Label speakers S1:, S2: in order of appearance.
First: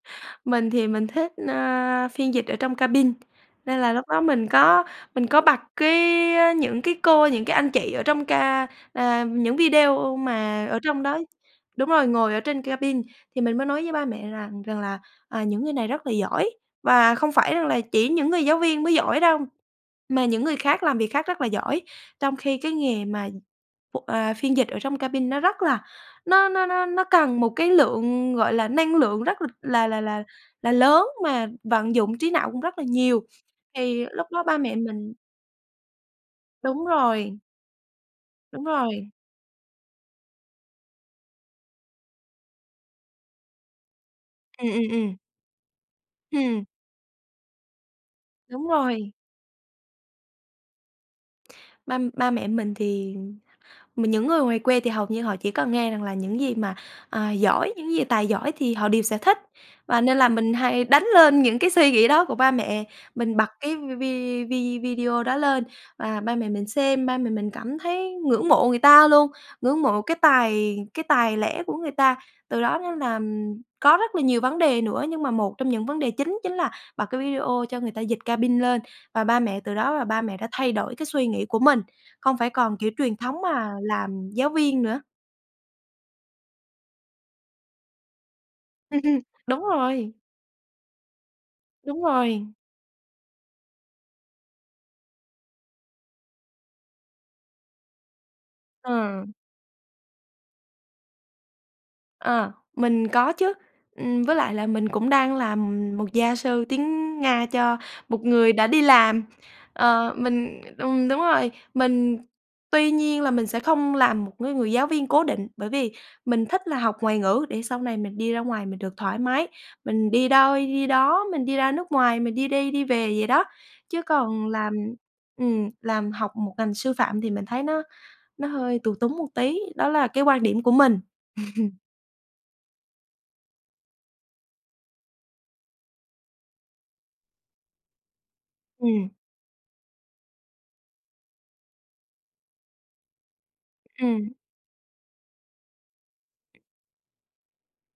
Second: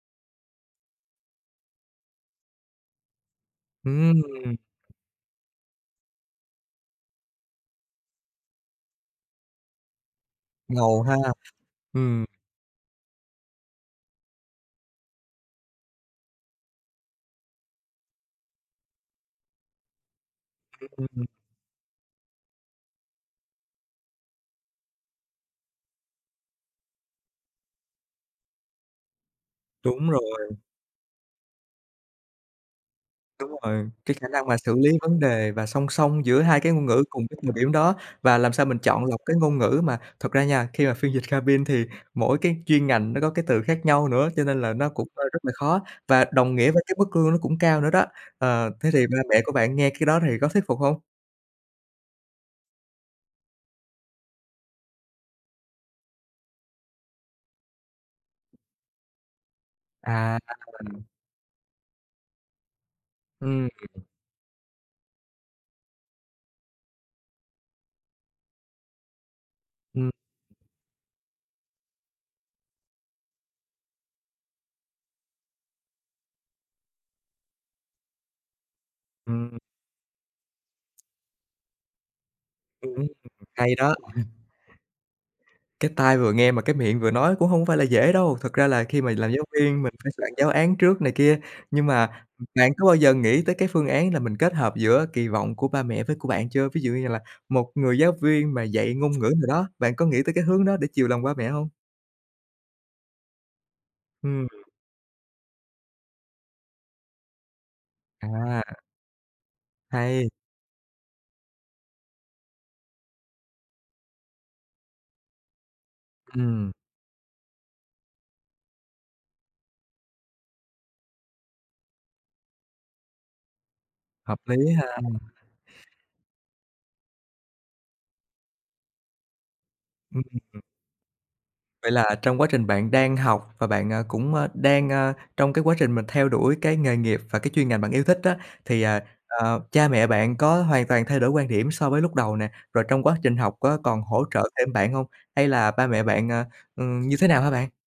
S1: Mình thì mình thích, a, phiên dịch ở trong cabin, nên là lúc đó
S2: Ừm.
S1: mình có mình có bật cái á những cái cô, những cái anh chị ở trong ca à, những video mà ở
S2: Ngầu
S1: trong
S2: ha!
S1: đó đúng rồi,
S2: Ừm.
S1: ngồi ở trên cabin. Thì mình mới nói với ba mẹ rằng rằng là, à, những người này rất là giỏi và không phải rằng là chỉ những người giáo viên mới giỏi đâu, mà những người khác
S2: Ừm,
S1: làm việc
S2: ừm.
S1: khác rất là giỏi, trong khi cái nghề mà, ô, à, phiên dịch ở trong cabin nó rất là nó nó nó nó cần một cái lượng, gọi là, năng lượng rất là là là
S2: Đúng
S1: là
S2: rồi.
S1: là lớn, mà vận dụng trí não cũng rất là nhiều.
S2: Đúng rồi,
S1: Thì
S2: cái
S1: lúc
S2: khả
S1: đó
S2: năng mà
S1: ba mẹ
S2: xử lý
S1: mình
S2: vấn đề và song song giữa hai cái ngôn
S1: Đúng
S2: ngữ cùng cái
S1: rồi.
S2: thời điểm đó, và làm
S1: Đúng
S2: sao mình chọn
S1: rồi.
S2: lọc cái ngôn ngữ mà thật ra nha, khi mà phiên dịch cabin thì mỗi cái chuyên ngành nó có cái từ khác nhau nữa, cho nên
S1: Ừm,
S2: là nó
S1: ừm,
S2: cũng,
S1: ừm.
S2: a, rất là khó và đồng
S1: Ừm.
S2: nghĩa với cái mức lương nó cũng cao nữa đó.
S1: Đúng
S2: Ờ, thế thì
S1: rồi.
S2: ba mẹ của bạn nghe cái đó thì có thuyết phục hông?
S1: Ba ba mẹ mình thì, ừm mà những người ngoài quê thì hầu như họ chỉ cần nghe rằng là những gì mà, à, giỏi, những gì tài giỏi thì họ đều sẽ thích, và nên là
S2: À!
S1: mình hay
S2: Ừm.
S1: đánh lên những cái suy nghĩ đó của ba mẹ. Mình bật
S2: Ừm.
S1: cái v vi vi video đó lên và ba mẹ mình xem, ba mẹ mình cảm thấy ngưỡng mộ người ta luôn, ngưỡng mộ
S2: Ừm.
S1: cái tài cái tài lẻ của người ta. Từ đó nên là có rất là nhiều vấn đề nữa nhưng mà một trong những vấn đề chính chính là bật cái video cho người ta dịch cabin lên, và ba
S2: Ừm.
S1: mẹ từ đó là ba mẹ đã thay đổi cái suy nghĩ của mình, không phải còn kiểu
S2: Ừm,
S1: truyền thống mà
S2: hay đó!
S1: làm giáo viên nữa.
S2: Cái tai vừa nghe mà cái miệng vừa nói cũng hông phải là dễ đâu. Thật ra là
S1: Ừm,
S2: khi mà
S1: ừm.
S2: làm giáo
S1: Đúng
S2: viên, mình phải
S1: rồi.
S2: soạn giáo án trước này kia. Nhưng
S1: Đúng
S2: mà, ừm,
S1: rồi.
S2: bạn có bao giờ nghĩ tới cái phương án là mình kết hợp giữa kỳ vọng của ba mẹ với của bạn chưa? Ví dụ như là một người giáo viên mà dạy ngôn
S1: Ờ.
S2: ngữ nào đó, bạn có nghĩ tới cái hướng đó để chiều lòng ba mẹ hông?
S1: Ờ, mình có chứ, ừm, với
S2: Ừm.
S1: lại là mình cũng đang làm một gia sư tiếng Nga cho một người
S2: À!
S1: đã đi làm. Ờ,
S2: Hay!
S1: mình ừm, đúng rồi, mình tuy nhiên là mình sẽ không làm một cái người giáo viên cố định, bởi vì mình thích
S2: Ừm.
S1: là học ngoại ngữ để sau này mình đi ra ngoài mình được thoải mái, mình đi đâu đi đó, mình đi ra nước ngoài, mình đi đi đi về vậy đó. Chứ
S2: Hợp
S1: còn làm
S2: lý ha!
S1: ừm, làm học một ngành sư phạm thì mình thấy nó nó hơi tù túng một tí, đó là
S2: Ừm,
S1: cái
S2: ừm,
S1: quan
S2: ừm.
S1: điểm của mình.
S2: Vậy là trong quá trình bạn đang học và bạn, à, cũng, a, đang, a, trong cái quá trình mình theo đuổi cái nghề nghiệp và cái chuyên ngành bạn yêu thích á, thì, à,
S1: Ừm.
S2: ờ, cha mẹ bạn có hoàn toàn thay đổi quan điểm so với lúc đầu nè? Rồi trong quá trình học có còn hỗ
S1: Ừm.
S2: trợ thêm bạn hông? Hay là ba mẹ bạn, à, ừm, như thế nào hả bạn?